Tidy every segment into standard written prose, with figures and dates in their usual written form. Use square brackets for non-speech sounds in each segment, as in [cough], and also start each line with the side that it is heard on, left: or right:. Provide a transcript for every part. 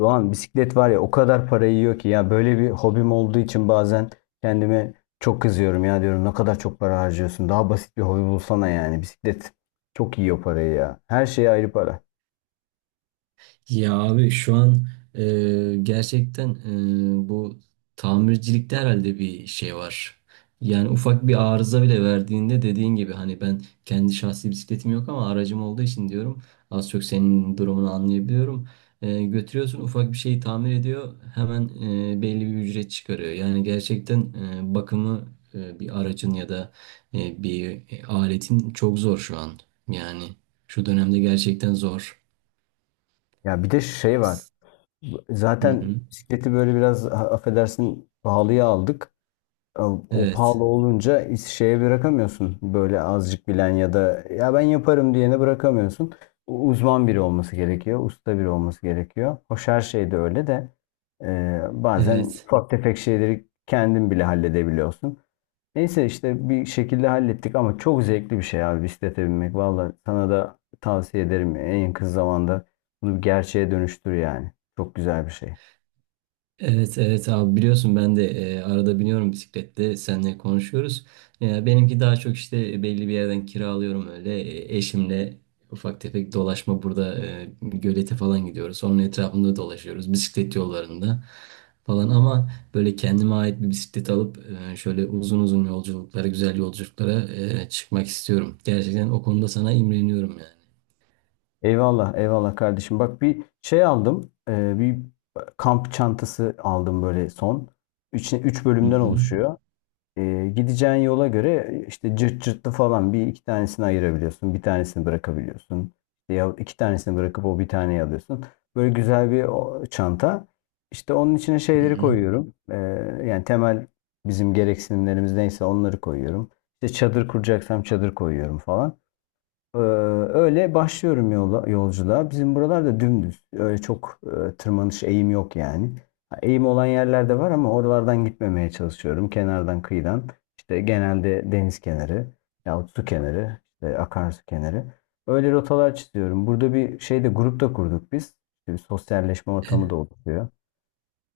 left: Doğan bisiklet var ya, o kadar para yiyor ki ya, böyle bir hobim olduğu için bazen kendime çok kızıyorum ya, diyorum ne kadar çok para harcıyorsun, daha basit bir hobi bulsana. Yani bisiklet çok yiyor parayı ya, her şeye ayrı para.
right: Ya abi şu an gerçekten bu tamircilikte herhalde bir şey var. Yani ufak bir arıza bile verdiğinde dediğin gibi hani ben kendi şahsi bisikletim yok ama aracım olduğu için diyorum az çok senin durumunu anlayabiliyorum. Götürüyorsun ufak bir şeyi tamir ediyor hemen belli bir ücret çıkarıyor. Yani gerçekten bakımı bir aracın ya da bir aletin çok zor şu an. Yani şu dönemde gerçekten zor.
left: Ya bir de şey var,
right: Hı
left: zaten
right: hı.
left: bisikleti böyle biraz affedersin, pahalıya aldık. O
right: Evet,
left: pahalı olunca şeye bırakamıyorsun. Böyle azıcık bilen ya da ya ben yaparım diyene bırakamıyorsun. Uzman biri olması gerekiyor. Usta biri olması gerekiyor. Hoş her şeyde öyle de bazen
right: evet,
left: ufak tefek şeyleri kendin bile halledebiliyorsun. Neyse işte bir şekilde hallettik, ama çok zevkli bir şey abi bisiklete binmek. Valla sana da tavsiye ederim. En kısa zamanda bunu bir gerçeğe dönüştür yani. Çok güzel bir şey.
right: evet, evet abi biliyorsun ben de arada biniyorum bisiklette seninle konuşuyoruz. Benimki daha çok işte belli bir yerden kiralıyorum öyle. Eşimle ufak tefek dolaşma burada gölete falan gidiyoruz. Onun etrafında dolaşıyoruz bisiklet yollarında falan ama böyle kendime ait bir bisiklet alıp şöyle uzun uzun yolculuklara, güzel yolculuklara çıkmak istiyorum. Gerçekten o konuda sana imreniyorum yani.
left: Eyvallah, eyvallah kardeşim. Bak bir şey aldım. Bir kamp çantası aldım böyle son. Üç, üç
right: Hı
left: bölümden
right: hı.
left: oluşuyor. Gideceğin yola göre işte cırt cırtlı falan bir iki tanesini ayırabiliyorsun. Bir tanesini bırakabiliyorsun. İşte ya iki tanesini bırakıp o bir taneyi alıyorsun. Böyle güzel bir çanta. İşte onun içine
right: Hı
left: şeyleri
right: hı.
left: koyuyorum. Yani temel bizim gereksinimlerimiz neyse onları koyuyorum. İşte çadır kuracaksam çadır koyuyorum falan. Ee, Öyle başlıyorum yola, yolculuğa. Bizim buralarda dümdüz. Öyle çok tırmanış, eğim yok yani. Ha, eğim olan yerlerde var ama oralardan gitmemeye çalışıyorum. Kenardan, kıyıdan. İşte genelde deniz kenarı yahut su kenarı, işte akarsu kenarı. Öyle rotalar çiziyorum. Burada bir şeyde grup da kurduk biz. İşte bir sosyalleşme ortamı da oluşuyor.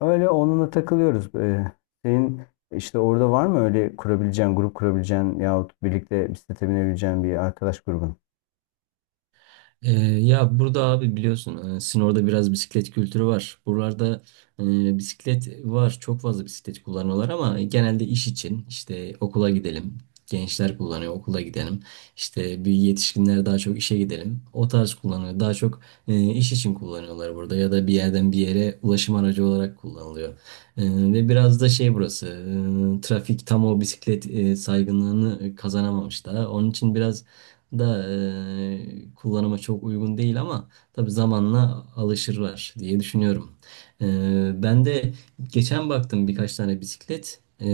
left: Öyle onunla takılıyoruz. Senin işte orada var mı öyle kurabileceğin, grup kurabileceğin yahut birlikte bisiklete binebileceğin bir arkadaş grubun?
right: Ya burada abi biliyorsun Sinor'da biraz bisiklet kültürü var. Buralarda bisiklet var. Çok fazla bisiklet kullanıyorlar ama genelde iş için işte okula gidelim. Gençler kullanıyor okula gidelim. İşte bir yetişkinler daha çok işe gidelim. O tarz kullanıyor. Daha çok iş için kullanıyorlar burada ya da bir yerden bir yere ulaşım aracı olarak kullanılıyor. E, ve biraz da şey burası trafik tam o bisiklet saygınlığını kazanamamış daha. Onun için biraz da kullanıma çok uygun değil ama tabii zamanla alışırlar diye düşünüyorum. E, ben de geçen baktım birkaç tane bisiklet.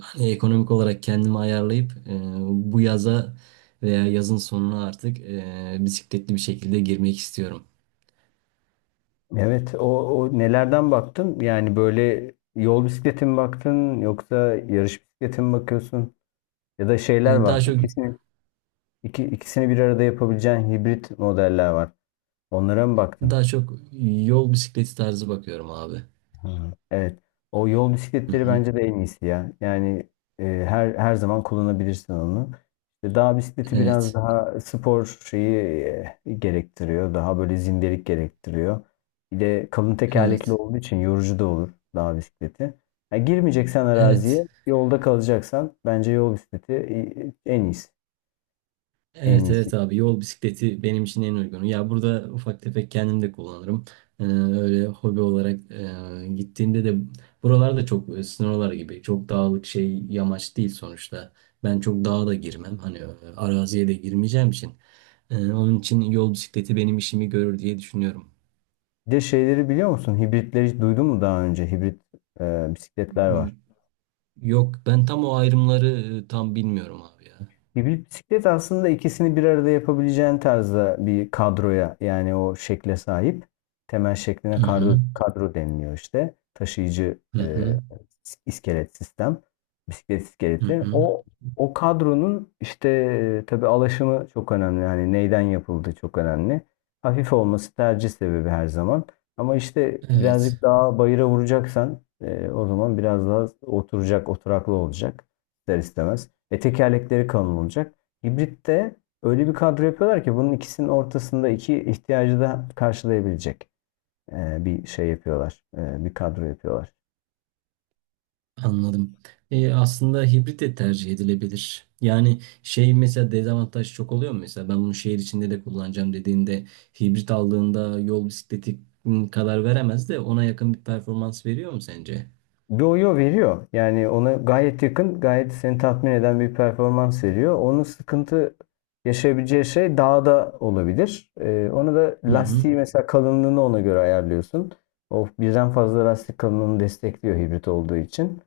right: Hani ekonomik olarak kendimi ayarlayıp bu yaza veya yazın sonuna artık bisikletli bir şekilde girmek istiyorum.
left: Evet, o nelerden baktın? Yani böyle yol bisikleti mi baktın yoksa yarış bisikleti mi bakıyorsun? Ya da şeyler
right: E, daha
left: var.
right: çok
left: İkisini bir arada yapabileceğin hibrit modeller var. Onlara mı baktın?
right: daha çok yol bisikleti tarzı bakıyorum abi.
left: Hı. Evet. O yol
right: Hı
left: bisikletleri
right: hı.
left: bence de en iyisi ya. Yani her zaman kullanabilirsin onu. İşte dağ bisikleti biraz
right: Evet.
left: daha spor şeyi gerektiriyor. Daha böyle zindelik gerektiriyor. Bir de kalın tekerlekli
right: Evet.
left: olduğu için yorucu da olur dağ bisikleti. Ha, girmeyeceksen
right: Evet.
left: araziye, yolda kalacaksan bence yol bisikleti en iyisi. En
right: Evet
left: iyisi.
right: evet abi yol bisikleti benim için en uygunu. Ya burada ufak tefek kendim de kullanırım. Öyle hobi olarak gittiğimde de buralarda çok böyle sınırlar gibi çok dağlık şey yamaç değil sonuçta. Ben çok dağa da girmem hani araziye de girmeyeceğim için. Onun için yol bisikleti benim işimi görür diye düşünüyorum.
left: Bir de şeyleri biliyor musun? Hibritleri hiç duydun mu daha önce? Hibrit bisikletler var.
right: Y- Yok ben tam o ayrımları tam bilmiyorum abi ya.
left: Bir bisiklet aslında ikisini bir arada yapabileceğin tarzda bir kadroya, yani o şekle sahip. Temel şekline
right: Hı hı.
left: kadro, kadro deniliyor işte. Taşıyıcı,
right: Hı hı.
left: iskelet sistem. Bisiklet
right: Hı
left: iskeleti.
right: hı.
left: O kadronun işte tabii alaşımı çok önemli. Yani neyden yapıldığı çok önemli. Hafif olması tercih sebebi her zaman. Ama işte birazcık
right: Evet.
left: daha bayıra vuracaksan o zaman biraz daha oturacak, oturaklı olacak ister istemez. E, tekerlekleri kalın olacak. Hibritte öyle bir kadro yapıyorlar ki bunun ikisinin ortasında iki ihtiyacı da karşılayabilecek bir şey yapıyorlar. E, bir kadro yapıyorlar.
right: Anladım. Aslında hibrit de tercih edilebilir. Yani şey mesela dezavantaj çok oluyor mu? Mesela ben bunu şehir içinde de kullanacağım dediğinde hibrit aldığında yol bisikleti kadar veremez de ona yakın bir performans veriyor mu sence?
left: Yo-yo veriyor. Yani ona gayet yakın, gayet seni tatmin eden bir performans veriyor. Onun sıkıntı yaşayabileceği şey dağda olabilir. Onu da
right: Hı hı.
left: lastiği mesela, kalınlığını ona göre ayarlıyorsun. O birden fazla lastik kalınlığını destekliyor hibrit olduğu için.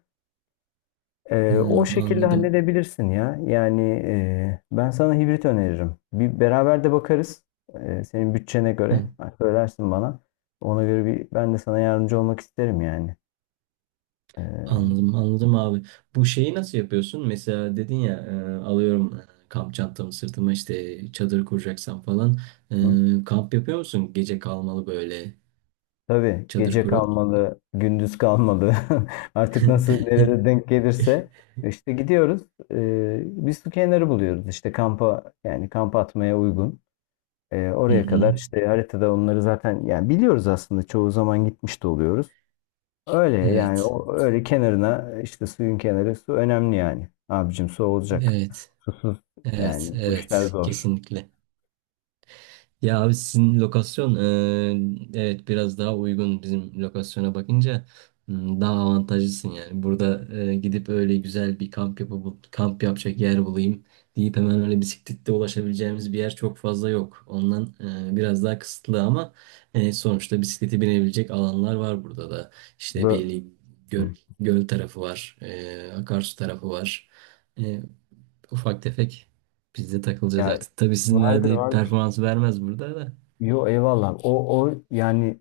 right: Hı,
left: O şekilde
right: anladım.
left: halledebilirsin ya. Yani ben sana hibrit öneririm. Bir beraber de bakarız. Senin bütçene göre.
right: Hı,
left: Ha, söylersin bana. Ona göre bir ben de sana yardımcı olmak isterim yani. Ee,
right: anladım. Anladım abi. Bu şeyi nasıl yapıyorsun? Mesela dedin ya alıyorum kamp çantamı sırtıma işte çadır kuracaksam falan.
left: hı.
right: Kamp yapıyor musun? Gece kalmalı böyle
left: Tabii,
right: çadır
left: gece
right: kuruyor musun?
left: kalmalı, gündüz kalmalı. [laughs] Artık nasıl
right: [laughs]
left: nerede denk gelirse işte gidiyoruz. Bir su kenarı buluyoruz. İşte kampa, yani kamp atmaya uygun.
right: Hı
left: Oraya
right: hı.
left: kadar işte, haritada onları zaten yani biliyoruz aslında, çoğu zaman gitmiş de oluyoruz. Öyle yani,
right: Evet,
left: o öyle kenarına, işte suyun kenarı, su önemli yani. Abicim, su olacak.
right: evet,
left: Susuz
right: evet,
left: yani bu işler
right: evet,
left: zor.
right: kesinlikle. Ya abi sizin lokasyon, evet biraz daha uygun bizim lokasyona bakınca. Hmm, daha avantajlısın yani. Burada gidip öyle güzel bir kamp yapıp kamp yapacak yer bulayım deyip hemen öyle bisikletle ulaşabileceğimiz bir yer çok fazla yok. Ondan biraz daha kısıtlı ama sonuçta bisiklete binebilecek alanlar var burada da. İşte
left: Bu
right: belli göl,
left: hı.
right: göl tarafı var, akarsu tarafı var. Ufak tefek biz de takılacağız
left: Yani
right: artık. Tabii sizin
left: vardır
right: verdiği
left: vardır.
right: performansı vermez burada da.
left: Yo, eyvallah. O yani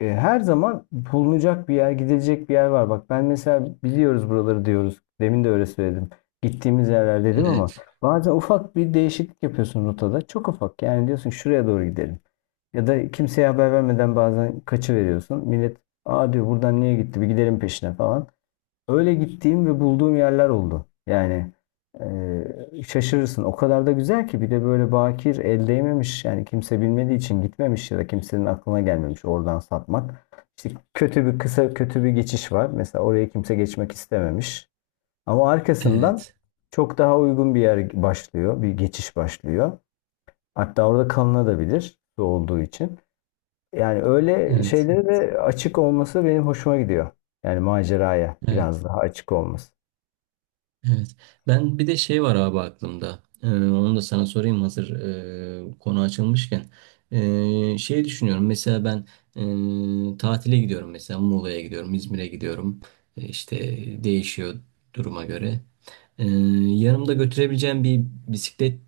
left: her zaman bulunacak bir yer, gidilecek bir yer var. Bak ben mesela, biliyoruz buraları diyoruz. Demin de öyle söyledim. Gittiğimiz yerler dedim ama
right: Evet,
left: bazen ufak bir değişiklik yapıyorsun rotada. Çok ufak. Yani diyorsun şuraya doğru gidelim. Ya da kimseye haber vermeden bazen kaçıveriyorsun. Millet aa diyor, buradan niye gitti, bir gidelim peşine falan. Öyle gittiğim ve bulduğum yerler oldu. Yani şaşırırsın. O kadar da güzel ki, bir de böyle bakir, el değmemiş. Yani kimse bilmediği için gitmemiş ya da kimsenin aklına gelmemiş oradan satmak. İşte kötü bir kısa, kötü bir geçiş var. Mesela oraya kimse geçmek istememiş. Ama arkasından
right: evet,
left: çok daha uygun bir yer başlıyor. Bir geçiş başlıyor. Hatta orada kalınabilir, su olduğu için. Yani öyle
right: evet,
left: şeylere de açık olması benim hoşuma gidiyor. Yani maceraya
right: evet,
left: biraz daha açık olması.
right: evet. Ben bir de şey var abi aklımda. Onu da sana sorayım hazır konu açılmışken. Şey düşünüyorum mesela ben tatile gidiyorum mesela Muğla'ya gidiyorum, İzmir'e gidiyorum. İşte değişiyor duruma göre. Ee, Yanımda götürebileceğim bir bisiklet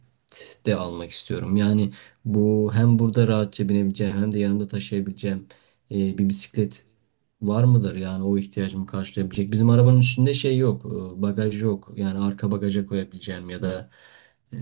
right: de almak istiyorum. Yani bu hem burada rahatça binebileceğim hem de yanımda taşıyabileceğim bir bisiklet var mıdır? Yani o ihtiyacımı karşılayabilecek. Bizim arabanın üstünde şey yok, bagaj yok. Yani arka bagaja koyabileceğim ya da e,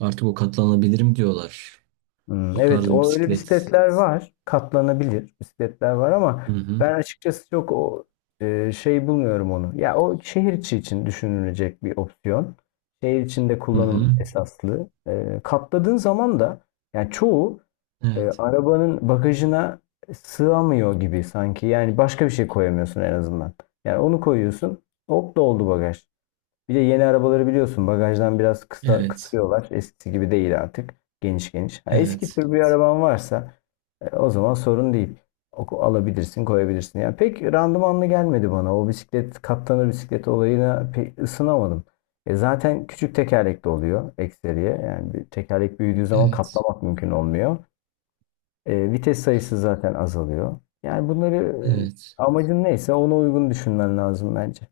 right: artık o katlanabilirim diyorlar.
left: Hmm,
right: O
left: evet,
right: tarz bir
left: o öyle
right: bisiklet.
left: bisikletler var. Katlanabilir bisikletler var, ama
right: Hı hı.
left: ben açıkçası çok şey bulmuyorum onu. Ya o şehir içi için düşünülecek bir opsiyon. Şehir içinde
right: Hı
left: kullanım
right: hı.
left: esaslı. E, katladığın zaman da yani çoğu
right: Evet.
left: arabanın bagajına sığamıyor gibi sanki. Yani başka bir şey koyamıyorsun en azından. Yani onu koyuyorsun. Hop, doldu bagaj. Bir de yeni arabaları biliyorsun, bagajdan biraz kısa
right: Evet.
left: kısıyorlar. Eskisi gibi değil artık. Geniş geniş. Ha, eski
right: Evet.
left: tür bir araban varsa o zaman sorun değil. Alabilirsin, koyabilirsin. Yani pek randımanlı gelmedi bana. O bisiklet, katlanır bisiklet olayına pek ısınamadım. E zaten küçük tekerlekli oluyor ekseriye. Yani bir tekerlek büyüdüğü zaman
right: Evet.
left: katlamak mümkün olmuyor. E, vites sayısı zaten azalıyor. Yani bunları
right: Evet.
left: amacın neyse ona uygun düşünmen lazım bence.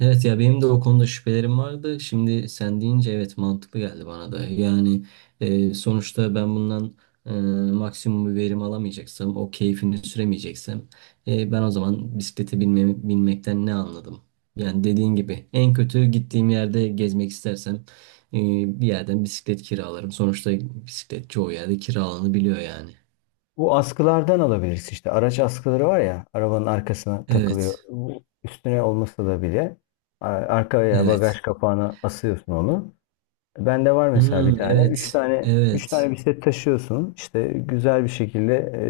right: Evet ya benim de o konuda şüphelerim vardı. Şimdi sen deyince evet mantıklı geldi bana da. Yani sonuçta ben bundan e, maksimum bir verim alamayacaksam, o keyfini süremeyeceksem ben o zaman bisiklete binme, binmekten ne anladım? Yani dediğin gibi en kötü gittiğim yerde gezmek istersem e, bir yerden bisiklet kiralarım. Sonuçta bisiklet çoğu yerde kiralanabiliyor yani.
left: Bu askılardan alabilirsin işte. Araç askıları var ya, arabanın arkasına takılıyor.
right: Evet,
left: Bu, üstüne olmasa da bile arkaya, bagaj
right: evet.
left: kapağına asıyorsun onu. Bende var mesela bir
right: Hmm,
left: tane. Üç
right: evet,
left: tane üç tane
right: evet.
left: bisiklet taşıyorsun. İşte güzel bir şekilde, e,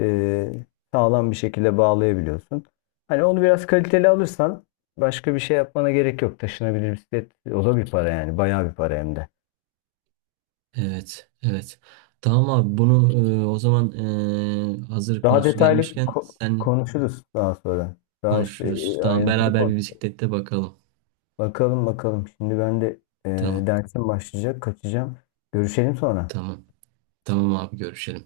left: sağlam bir şekilde bağlayabiliyorsun. Hani onu biraz kaliteli alırsan başka bir şey yapmana gerek yok. Taşınabilir bisiklet, o da bir para yani. Bayağı bir para hem de.
right: Evet, evet. Tamam abi bunu o zaman hazır
left: Daha
right: konusu
left: detaylı
right: gelmişken sen
left: konuşuruz daha sonra. Daha şey,
right: konuşuruz. Tamam
left: ayrıntılı
right: beraber
left: konuş.
right: bir bisiklette bakalım.
left: Bakalım bakalım. Şimdi ben de e,
right: Tamam,
left: dersim başlayacak. Kaçacağım. Görüşelim sonra.
right: tamam. Tamam abi görüşelim.